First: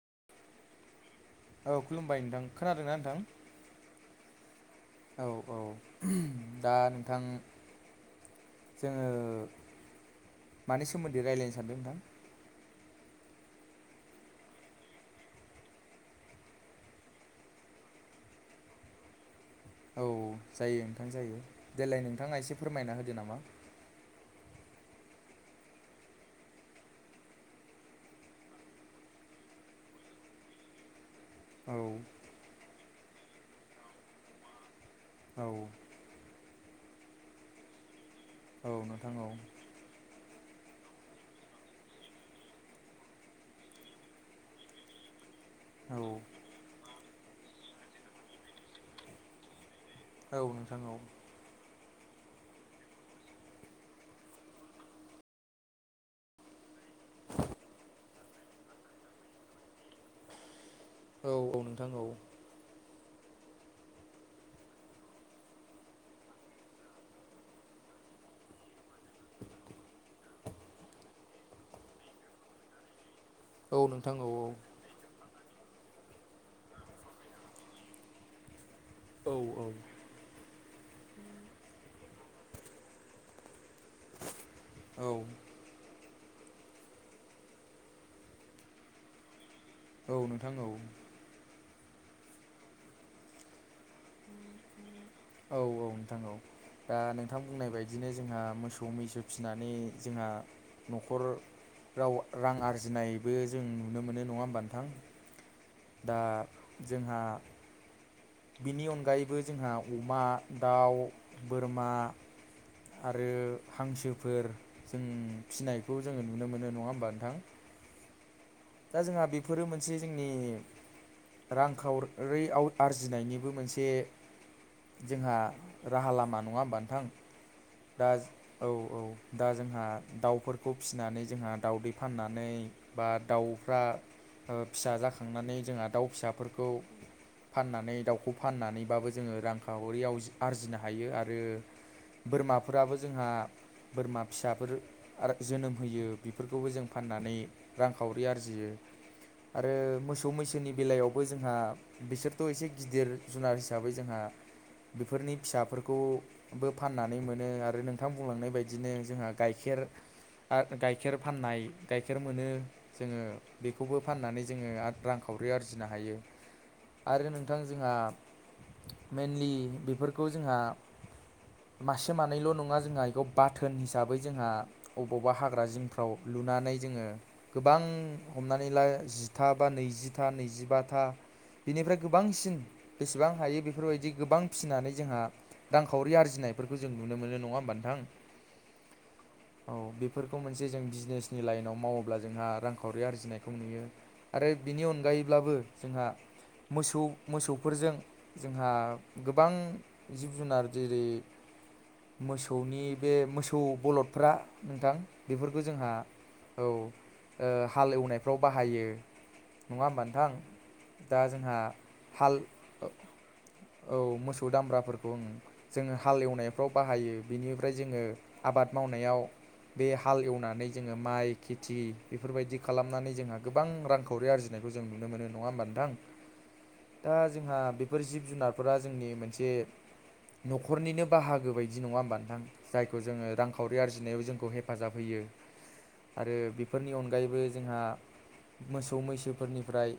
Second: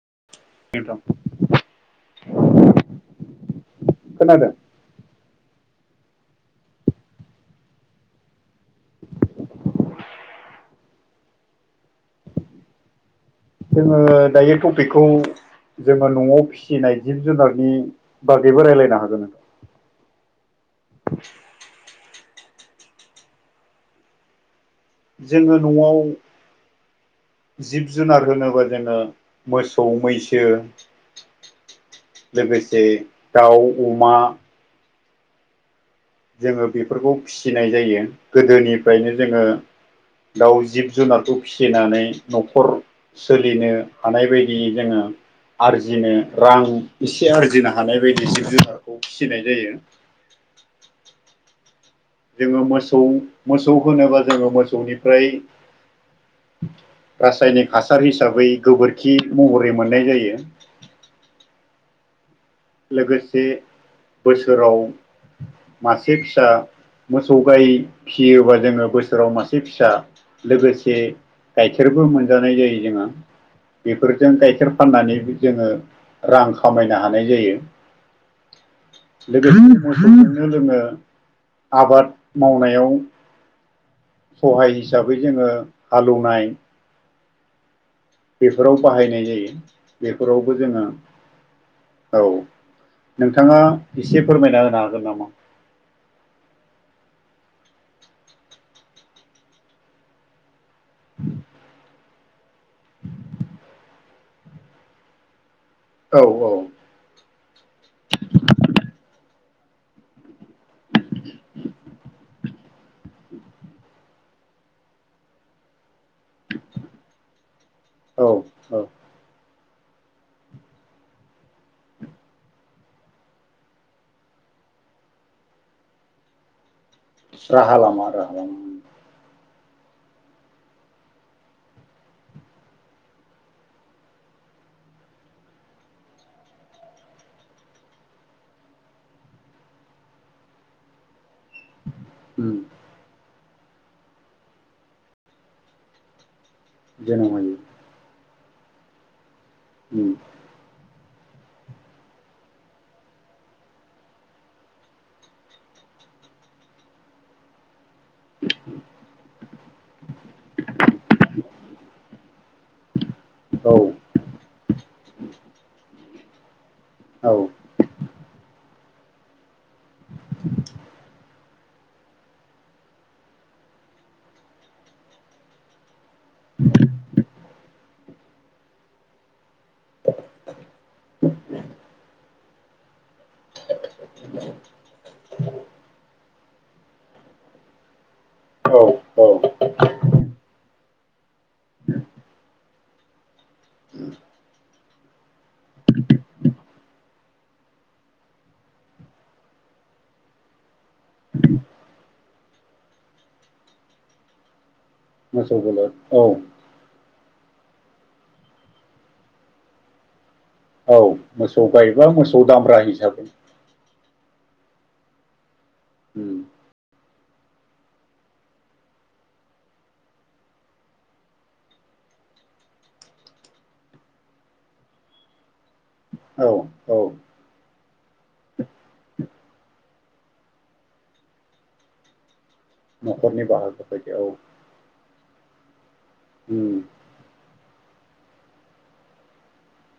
[unintelligible] औ खुलुमबाय नोंथां खोनादोंना नोंथां खोनादों औ औ दा नोंथां जोङो मानि सोमोन्दै रायज्लायनो सानदों नोंथां जोङो दायो टपिकखौ जोङो न'आव फिसिनाय जिब जुनारनि बागैबो रायज्लायनो हागोन नोंथां औ जायो नोंथां जायो देलाय नोंथाङा एसे फोरमायना होदो नामा जोङो न'आव जिब जुनार होनोबा जोङो मोसौ मैसो औ लोगोसे दाउ अमा। औ। जोङो बेफोरखौ फिसिनाय जायो औ नोंथां गोदोनिफ्रायनो औ जोङो। दाउ जिब जुनारखौ फिसिनानै न'खर सोलिनो हानाय बायदियै जोङो। औ आरजिनो रां एसे आरजिनो हानाय बायदि जिब जुनुनारखौ फिसिनाय जायो। औ नोंथां औ। जोङो मोसौ मोसौ होनोबा जोङो मोसौनिफ्राय। रासायनिक हासार हिसाबै गोबोरखि महरै मोननाय जायो। औ औ नोंथां औ। लोगोसे बोसोराव मासे फिसा। मोसौ गाय फिसियोबा जोङो बोसोराव मासे फिसा लोगोसे। गाइखेरबो मोनजानाय जायो जोङहा। औ नोंथां औ बेफोरजों गाइखेर फाननानै जोङो रां खामायनो हानाय जायो। औ लोगोसे मोसौखौनो‌ लोडों। आबाद मावनायाव सहाय औ नोंथां औ हिसाबै जोङो। आलौनाय। बेफोराव बाहायनाय जायो बेफोरावबो जोङो। औ नोंथाङा एसे फोरमायना होनो हागोन नामा। औ औ नोंथां औ। दा नोंथां बुंनाय बायदिनो जोंहा मोसौ मैसो फिनानै जोंहा न'खर। राव रां आरजिनायबो जों नुनो मोनो नङा होमब नथां। दा औ औ जोंहा। बिनि अनगायैबो जोंहा अमा दाउ बोरमा। आरो हांसोफोर जों फिनाय। जों नुनो मोनो नड़ा होमब्ला नोंथां‌ औ औ दा‌ बेखौ जोंहा। बेफोरो मोनसे जोंनि। रांखावरिआव आरजिनायनिबो मोनसे। जोंहा राहा लामा नङा होमबानोथ। राहालामा राह। औ दा जोंहा दाउफोरखौ फिसिनानै जोंहा दाउदै फाननानै बा दाउ। फ्रा फिसा जाखांनानै जोंहा दाउ फिसाफोरखौ। फाननानै दाउखौ फाननानैबाबो जोङो रांखावरि आरजिनो हायो आरो। आरो उम बोरमाफोराबो जोंहा। बोरमा फिसाफोर आरो जोनोम होयो बेफोरखौबो जों जोनोम फाननानै होयो रांखावरि आरजि। जियो‌ आरो उम मोसौ मैसोनि बेलायाव। बो जोंहा बिसोरथ' एसे गिदिर जुनार हिसाबै जोंहा। बेफोरनि फिसाफोरखौबो फाननानै मोनो आरो नोंथां बुंलांनाय बदिनो जोंहा गाइखेर। गाइखेर आरो गाइखेर फाननाय गाइखेर मोनो जोङो। औ बेखौबो फाननानै जोङो रांखावरि आरजिनो हायो। आरो औ नोंथां जोंहा मइेनलि बेफोरखौ जोंहा। मासे मानैल' नङा जोंहा बेखौ बाथोन हिसाबै जोंहा अबावबा हाग्रा जिंफोर। फाव लुनानै जोङो गोबां हमनानै ला जि। था बा नैजथा नैजिबाा बिनिफ्राय गोबांसिन बेसेबां हायो बे। बेफोरबायदि गोबां फिसिनानै जोंहा रांखावरि आरजिनायफोरखौ जों नुनो मोनो नङा होमबा नोंथां। औ औ। बेफोरखौ मोनसे जों बिजनेसनि लाइनाव मावोब्ला जोंहा रां। खावरि आरजिनायखौ नुयो आरो बिनि अनगायैब्लाबो जोंहा। मोसौ मोसौफोरजों जोंहा गोबां जिब जुनार जेरै। मोसौनि बे मोसौ बलदफ्रा। नोंथां मोसौ बेफोरखौ जोंहा बोलद औ। ओ हाल एवनायफ्राव बाहायो नङा होमबा नोंथां औ दा जोंहा मोसौ गायबा हाल मोसौ दामब्रा हिसाबै औ मोसौ दामब्राफोरखौ उम जोङो उम हालेवनायफ्राव बाहायो बिनिफ्राय जोङो आबाद मावनायाव बे हाल एवनानै जोङो माइ खेथि बेफोरबायदि खालामनानै जोंहा गोबां रांखावरि आरजिनायखौ जों नुनो मोनो नङा होमबा नोंथां औ औ दा जोंहा बे फोर जिब -जुनारफोरा जोंनि मोनसे न'खरनिनो बाहागो बायदि नङा होमबा नोंथां जायखौ जोङो न'खरनि रांखावरि बाहागो बायदि आरजिनायाव औ जोंखौ हेफाजाब होयो आरो उम बेफोरनि अनगायैबो जोंहा मोसौ मैसोफोरनिफ्राय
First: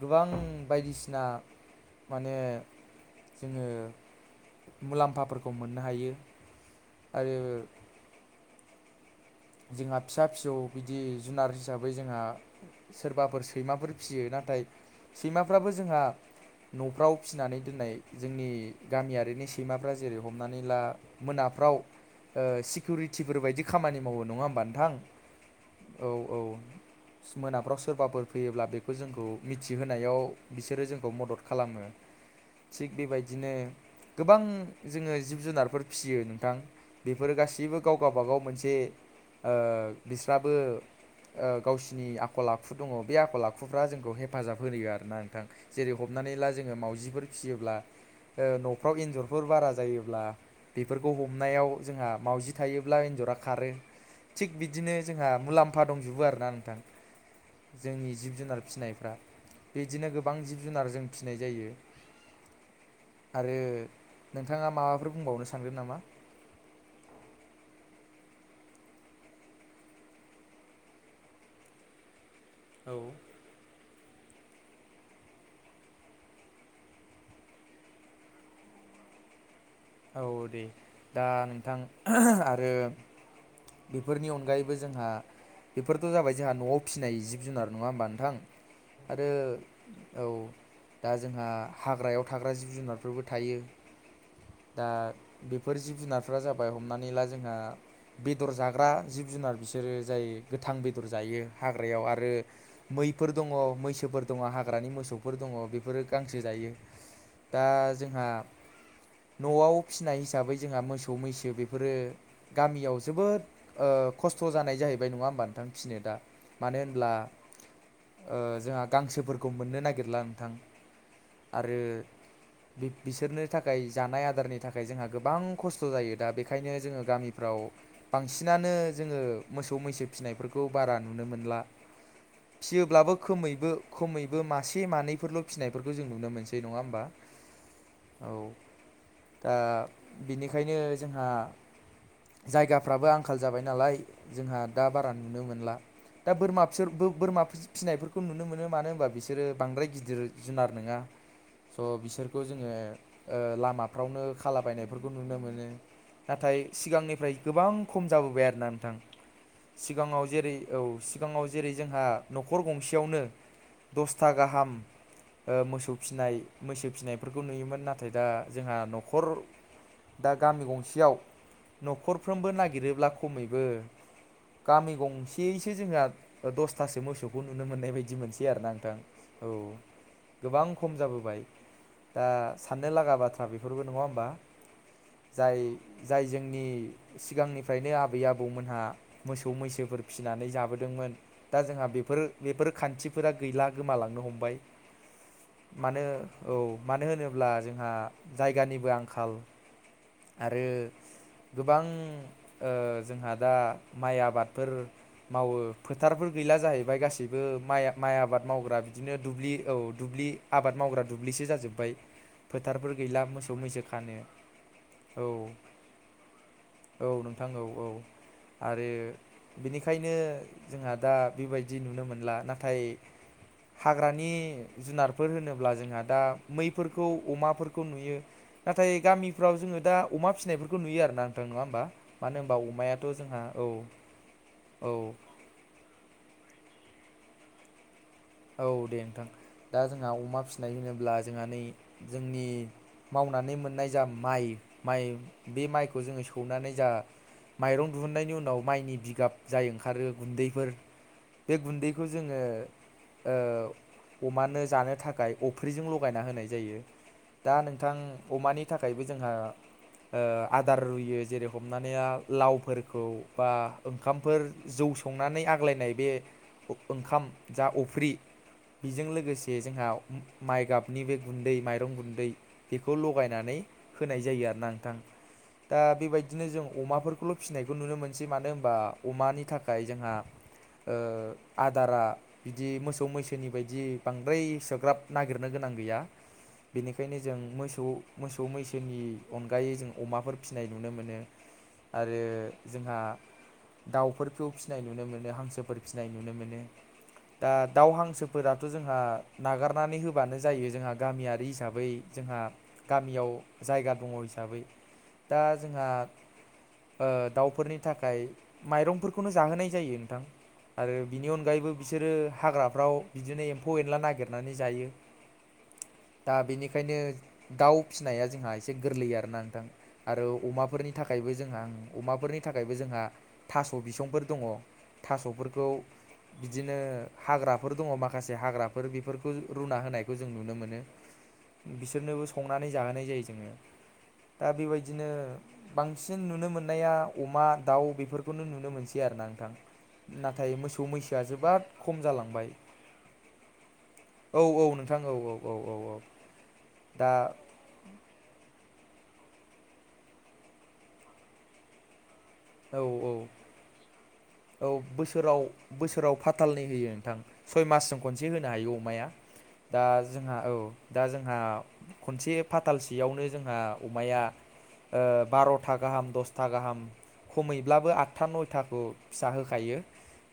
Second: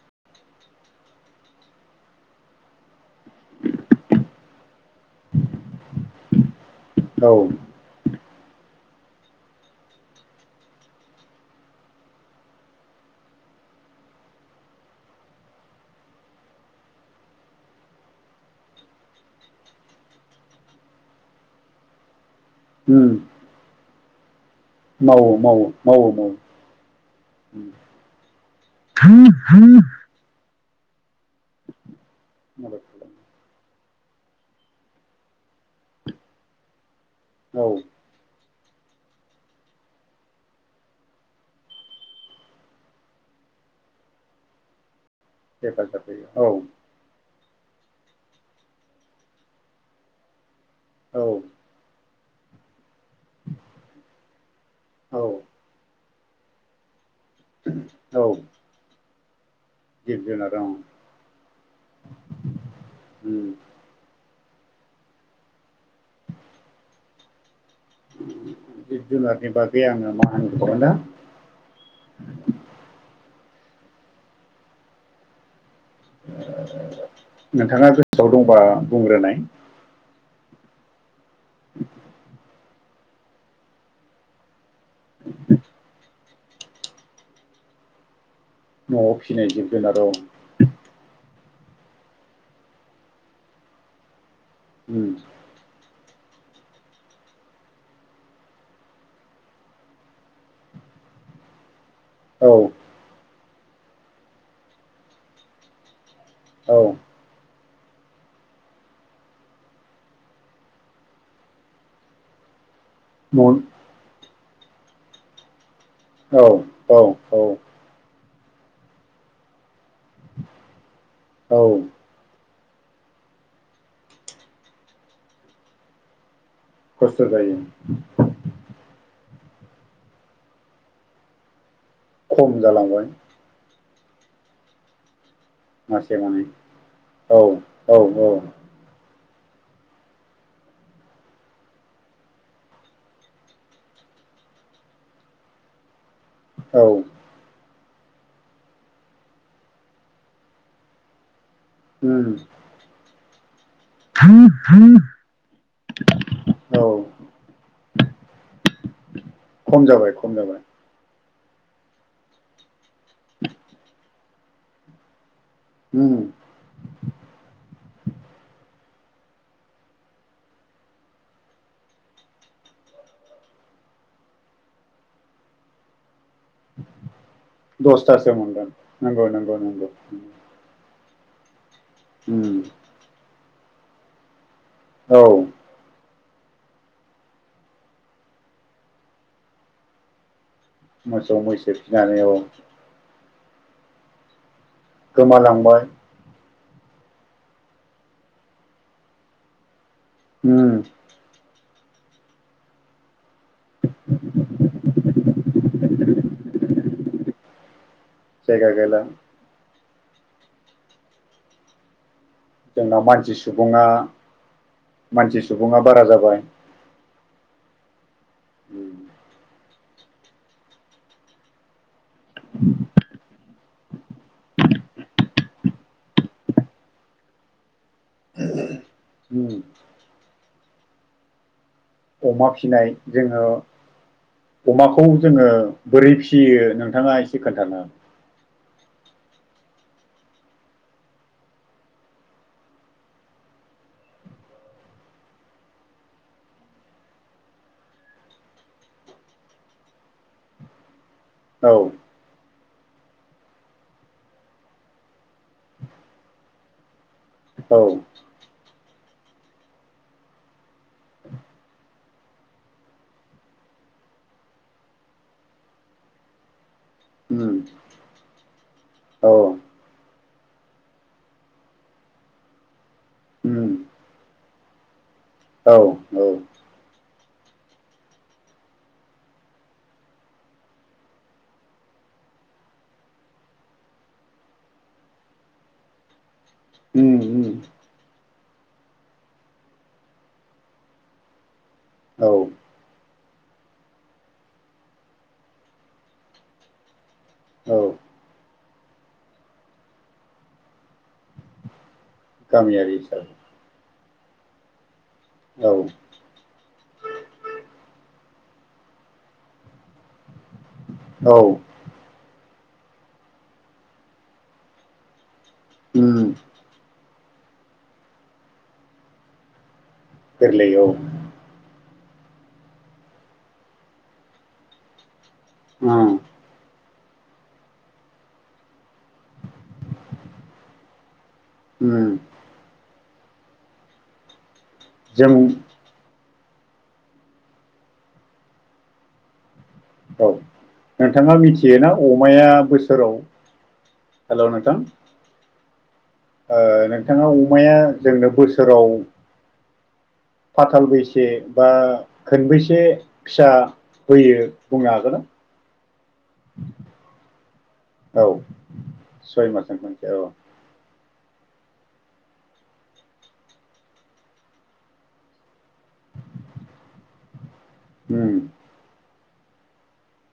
गोबां बायदिसिना माने जोङो मुलाम्फाफोरखौ मोननो हायो औ आरो जोंहा फिसा फिसौ बिदि जुनार हिसाबै जोंहा सोरबाफोर सैमाफोर फिसियो ना थाय सैमाफ्राबो जोंहा न'फ्राव फिसिनानै दोननाय जोंनि गामियारिनि सैमाफ्रा जेरै हमनानै ला मोना फ्राव ओ उम सिकिउरिथिफोर बायदि खामानि मावो नङा होमबा नोंथां? मावो मावो मावो औ मावो औ स उम मोनाफ्राव सोरबाफोर फैयोब्ला बेखौ जोंखौ मिथिहोनायाव बिसोरो जोंखौ मदद खालामो मदद थिग खालामो बेबायदिनो गोबां जोङो जिब जुनारफोर फिसियो नोंथां बेफोरो औ गासैबो गाव गावबागाव मोनस ओ बिस्राबो ओ गावसिनि आखल आखु दङ' बे आखल आखुफ्रा जोंखौ हेफाजाब होयो आरोना थां जेरै हेफाजाब हमनानै होयो ला जोङो औ मावजिफोर फिसियोब्ला ओ न'फ्राव एन्जरफोर बारा जायोब्ला बेफोरखौ औ हमनायाव जोंहा मावजि थायोब्ला एन्जरा खारो थिग बिदिनो औ जोंहा मुलाम्फा दंजोबो आरोना नोंथां जोंनि औ जिब जुनार फिसिनायफ्रा बेदिनो गोबां जिब जुनार जों फिसिनाय जायो उम आरो नोंथाङा माबाफोर बुंबावनो सानगोन नामा? जिब जुनारनि बागै आङो मा होनबावगोन दा [inaudible] नोंथाङा गोसोआव दंबा बुंग्रोनाय औ दे दा नोंथां आरो बेफोरनि अनगायै बो जोंहा बेफोरथ' जाबाय जोंहा न'आव फिसिनाय जिब जुनार नङा होमबा नोंथां? न'आव आरो फिसिनाय जिब जुनार औ दा जोंहा हाग्रायाव थाग्रा जिब जुनारफोरबो थायो दा उम बेफोर जिब जुनार फोरा जाबाय हमनानै ला जोंहा बेदर जाग्रा जिब जुनार बिसोरो जायो गोथां बेदर जायो यो हाग्रायाव आरो औ मैफोर दङ' मैसोफोर दङ' हाग्रानि मोसौफोर दङ' बेफोरो गांसो जायो औ दा जोंहा न'आव फिसिनाय हिसाबै जोंहा मोसौ मैसो बेफोरो गामियाव जोबोद न' ओ खस्थ' जानाय जाहैबाय नङा होमबा नोंथां? फिसिनो दा औ मानो औ होनब्ला औ ओ जोंहा गांसोफोरखौ मोननो नागिरला नोंथां औ आरो बि बिसोरनो थाखाय जानाय आदारनि थाखाय जोंहा गोबां खस्थ' जायो दा बेख खायनो जोङो खस्थ' जायो गामिफ्राव बांसिनानो जोङो मोसौ मैसो फिसिनायफोरखौ बारा नुनो मोनला खम जालांबाय फियोब्लाबो खोमैबो खमैबो मासे मानैफोरल' फिसिनायफोरखौ जों मासे नुनो मानै मोनसै नङा होमबा औ औ दा बिनिखायनो जोंहा जायगाफ्राबो आंखाल जाबाय नालाय जोंहा दा बारा नुनो मोनला दा बोरमा औ बिसोर बो बोरमा फि फिसिनायफोरखौ नुनो मोनो मानो होनबा बिसोरो बांद्राय गिदिर जुनार नोङा स' उम बिसोरखौ जोङो ओ लामा लामाफ्रावनो खालाबायनायफोरखौ नुनो मोनो नाथाय औ सिगांनिफ्राय गोबां खम जाबोबाय आरोना नोंथां खम जाबाय सिगाङाव खम जेरै जाबाय औ सिगाङाव जेरै जोंहा न'खर गंसेयावनो दसथा गाहाम अ मोसौ उम फिनाय मैसो फिसिनायफोरखौ नुयोमोन नाथाय दा जोंहा न'खर दा गामि गंसेयाव न'खरफ्रोमबो नागिरोब्ला खमैबो गामि गंसेसो जोंहा दसथासो मोसौखौ नुनो मोननाय बायदि दसथासो मोनसै आरो मोनगोन ना नोंथां नंगौ औ नंगौ नंगौ गोबां खम जाबोबाय दा ओ उम साननो लागा बाथ्रा बेफोरबो नङा होमबा औ जाय जाय जोंनि सिगांनिफ्रायनो आबै आबौमोनहा मोसौ मैसोफोर फिसिनानै जा बोदोंमोन मोसौ दा मैसो जोंहा बेफोर फिनानै औ बेफोर खान्थिफोरा गैला गोमालांनो हमबाय। गोमालांबाय। मानो औ मानो होनोब्ला जोंहा जायगानिबो आंखाल आरो उम गोबां ओ जोंहा दा माइ आबादफोर मावो फोथारफोर गैला जाहैबाय गासैबो माइ माइ आबाद जायगा मावग्रा गैला बिदिनो दुब्लि औ दुब्लि आबाद मावग्रा दुब्लिसो जाजोब्बाय। फोथारफोर दा गैला मानसि मोसौ मैसो सुबुङा, खानो औ मानसि सुबुङा बारा जाबाय। औ नोंथां औ औ। आरो बेनिखायनो जोंहा दा बेबायदि नुनो मोन ला नाथाय हाग्रानि जुनारफोर होनोब्ला जोंहा दा मैफोरखौ अमाफोर खौ नुयो। नाथाय उम गामिफ्राव जोङो दा अमा फिसिनायफोरखौ नुयो आरोना नोंथां नङा होमबा? मानो अमा होनबा फिनाय अमायाथ' जोंहा जोङो औ। औ अमाखौ जोङो बोरै फियो नोंथाङा एसे खोन्थाना औ दे नोंथां दा जोंहा अमा फिसिनाय होनोब्ला जोंहा नै जोंनि मावनानै मोननाय जा माइ माइ बे माइखौ जोङो सौनानै जा माइरं दिुहुननायनि उनाव माइनि बिगाब जाय ओंखारो गुन्दैफोर बे औ गुन्दैखौ जोङो ओ अमानो जानो थाखाय अफ्रिजों लगायना होनाय जायो। दा औ नोंथां अमानि थाखायबो जोंहा ओ आदार रुयो जेरै हमनानै आ लावफोरखौ बा ओंखामफोर जौ संनानै आग्लायनाय बे ओ-ओंखाम उम जा अफ्रि बेजों औ लोगोसे जोंहा माइ गाबनि बे गुन्दै माइरं गुन्दै बेखौ लगायनानै उम होनाय जायो आरो ना नोंथां। औ दा बेबायदिनो जों अमाफोरखौल' फिसिनायखौ नुनो मोनसै मानो होनबा अमानि थाखाय जोंहा ओ आदारा बि दि मोसौ मैसोनि बायदि बांद्राय इसोग्राब नागिरनो गोनां गैया। उम बेनिखायनो जों उम मोसौ मोसौ मैसोनि अनगायै जों अमाफोर फिसिनाय नुनो मोनो। आरो औ जोंहा दाउफोरखौ फिसिनाय नुनो मोनो, हांसोफोर फिसिनाय नुनो मोनो। दा औ दाउ हांसोफोराथ' जोंहा नागारनानै होबानो जायो जोंहा गामियारि हिसाबै जोंहा गामियारि गामियाव हिसाबै जायगा दङ हिसाबै दा औ जोंहा ओ दाउफोरनि थाखाय माइरंफोरखौनो जाहोनाय जायो नोंथां। आरो बिनि औ अनगायैबो बिसोरो हाग्राफ्राव बिदिनो एम्फौ एनला नागिरनानै जायो। उम दा बेनिखायनो दाउ फिनाया जोंहा एसे गोरलै आरोना नोंथां। आरो गोरलै औ अमाफोरनि थाखायबो जोंहा अमाफोरनि थाखायबो जोंहा थास' बिसंफोर दङ थास'फोर उम। बिदिनो हाग्राफोर दङ माखासे हाग्राफोर बेफोरखौ रुना होनायखौ जों नुनो मोनो। उम बिसोरनोबो संनानै जाहोनाय जायो जोङो। दा बेबायदिनो जों बांसिन सिन नुनो मोननाया अमा दाउ बेफोरखौनो नुनो मोनैसै आरोना नोंथां। औ नाथाय मोसौ मैसोआ नोंथाङा जोबोद मिथियोना खम अमाया जालांबाय बोसोराव औ हेल' औ नोंथां। औ औ औ औ औ ओ दा नोंथाङा अमाया जोंनो बोस सोराव फाथालबैसे बा खोनबैसे औ औ फिसा होयो औ बुंनो हागोन ना? बोसोराव बोसोराव फाथालनै होयो नोंथां सय मासजों खनसे औ होनो हायो अमाया। सय मासजों दा खनसे जोंहा औ। दा जोंहा खनसे फाथालसेयावनो जोंहा अमाया ओ बार'था गाहाम दसथा गाहाम खमैब्लाबो आदथा उम नयथाखौ फिसा होखायो।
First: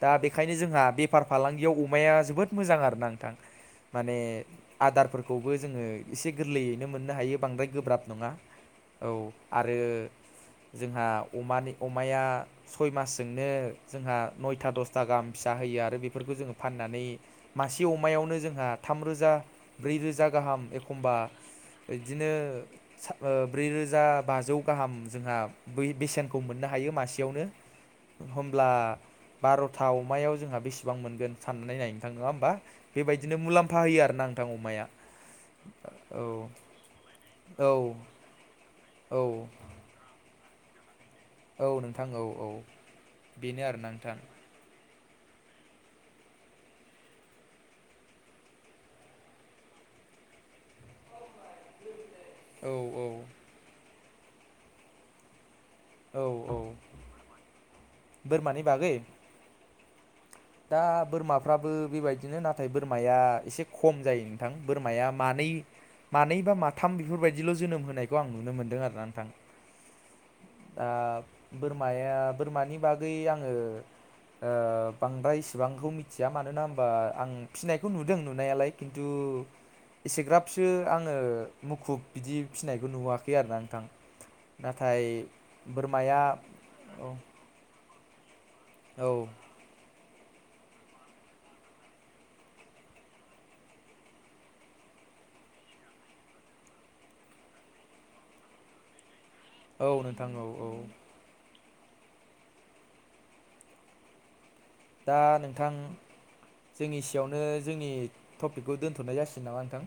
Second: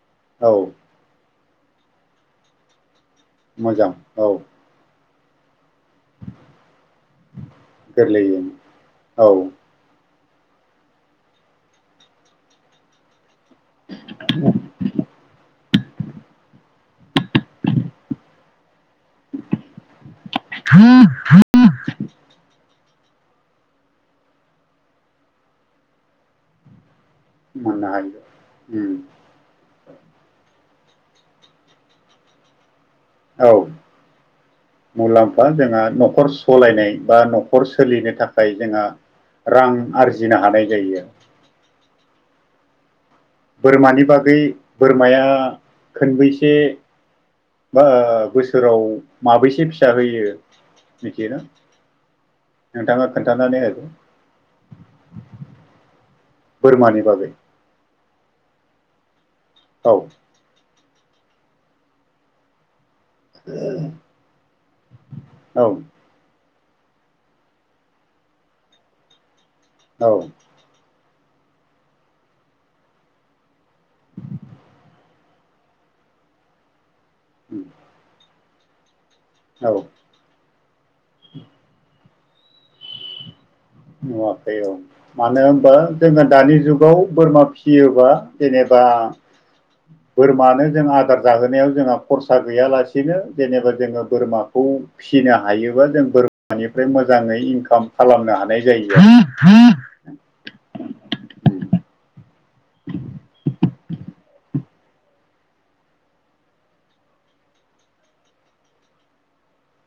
दा औ बेखायनो जोंहा बेफार फालांगियाव अमाया जोबोद मोजां आरोना नोंथां। मोजां माने औ आदारफोरखौबो जोङो एसे गोरलैयैनो मोननो हायो बांद्राय गोब्राब नङा। गोरलैयैनो औ आरो जोंहा अमानि अमाया सय मास जोंनो जोंहा नयथा दसथा गाहाम फिसा होयो आ रो बेफोरखौ जोङो फाननानै मासे अमायावनो जोंहा थामरोजा ब्रै रोजा गाहाम एखमबा इदिनो ब्रै रोजा बाजौ गाहाम जोंहा बै बेसेनखौ मोननो हायो मासे आवनो मोननो हायो एखमब्ला उम बार'था अमायाव जोंहा बेसे बां मोनगोन साननानै नाय नोंथां नङा होमबा? बेबायदिनो औ मुलाम्फा होयो आरोना नोंथां अमाया मुलाम्फा। जोंहा औ न'खर सलायनाय बा न'खर औ सो लिनो थाखाय जोंहा औ रां आरजिनो हानाय जायो। औ नोंथां औ औ। बेनो आरोना बोरमानि नोंथां बागै बोरमाया खोनबैसे बा बोसोराव माबैसे फिसा होयो मिथियोना? औ नोंथाङा औ खोन्थानानै होदो। औ औ बोरमानि बागै। बोरमानि बागै? औ। दा बोरमाफ्राबो बेबायदिनो नाथाय बोरमाया एसे खम जायो नोंथां। बोरमाया मानै औ मानै बा मा थाम बेफोरबायदिल' जोनोम होनायखौ आं नुनो मोन्दों आरोना नोंथां। औ। दा बोरमाया बोरमानि बागै आङो ओ बांद्राय इसिबांखौ मिथिया मानोना होमबा आं फिनायखौ नुदों नुनायालाय खिन थु औ एसेग्राबसो आङो मुखुब बिदि फिनायखौ नुवाखै आरोना नोंथां नुवाखै औ। नाथाय मानो होनबा बोरमाया जोङो दानि जुगाव औ बोरमा फियोबा जेनेबा औ बोरमानो जों आदार जाहोनायाव जोंहा खरसा गैयालासिनो जेनेबा जोङो बोरमाखौ फिसिनो हायो बा जों बोरमानिफ्राय मोजाङै इनकाम खालामनो हानाय जायो। आरो औ नोंथां औ औ। [inaudible] दा नोंथां जों इसियावनो जोंनि टपिकखौ दोन्थ'नाय जासिगोन नामा नोंथां?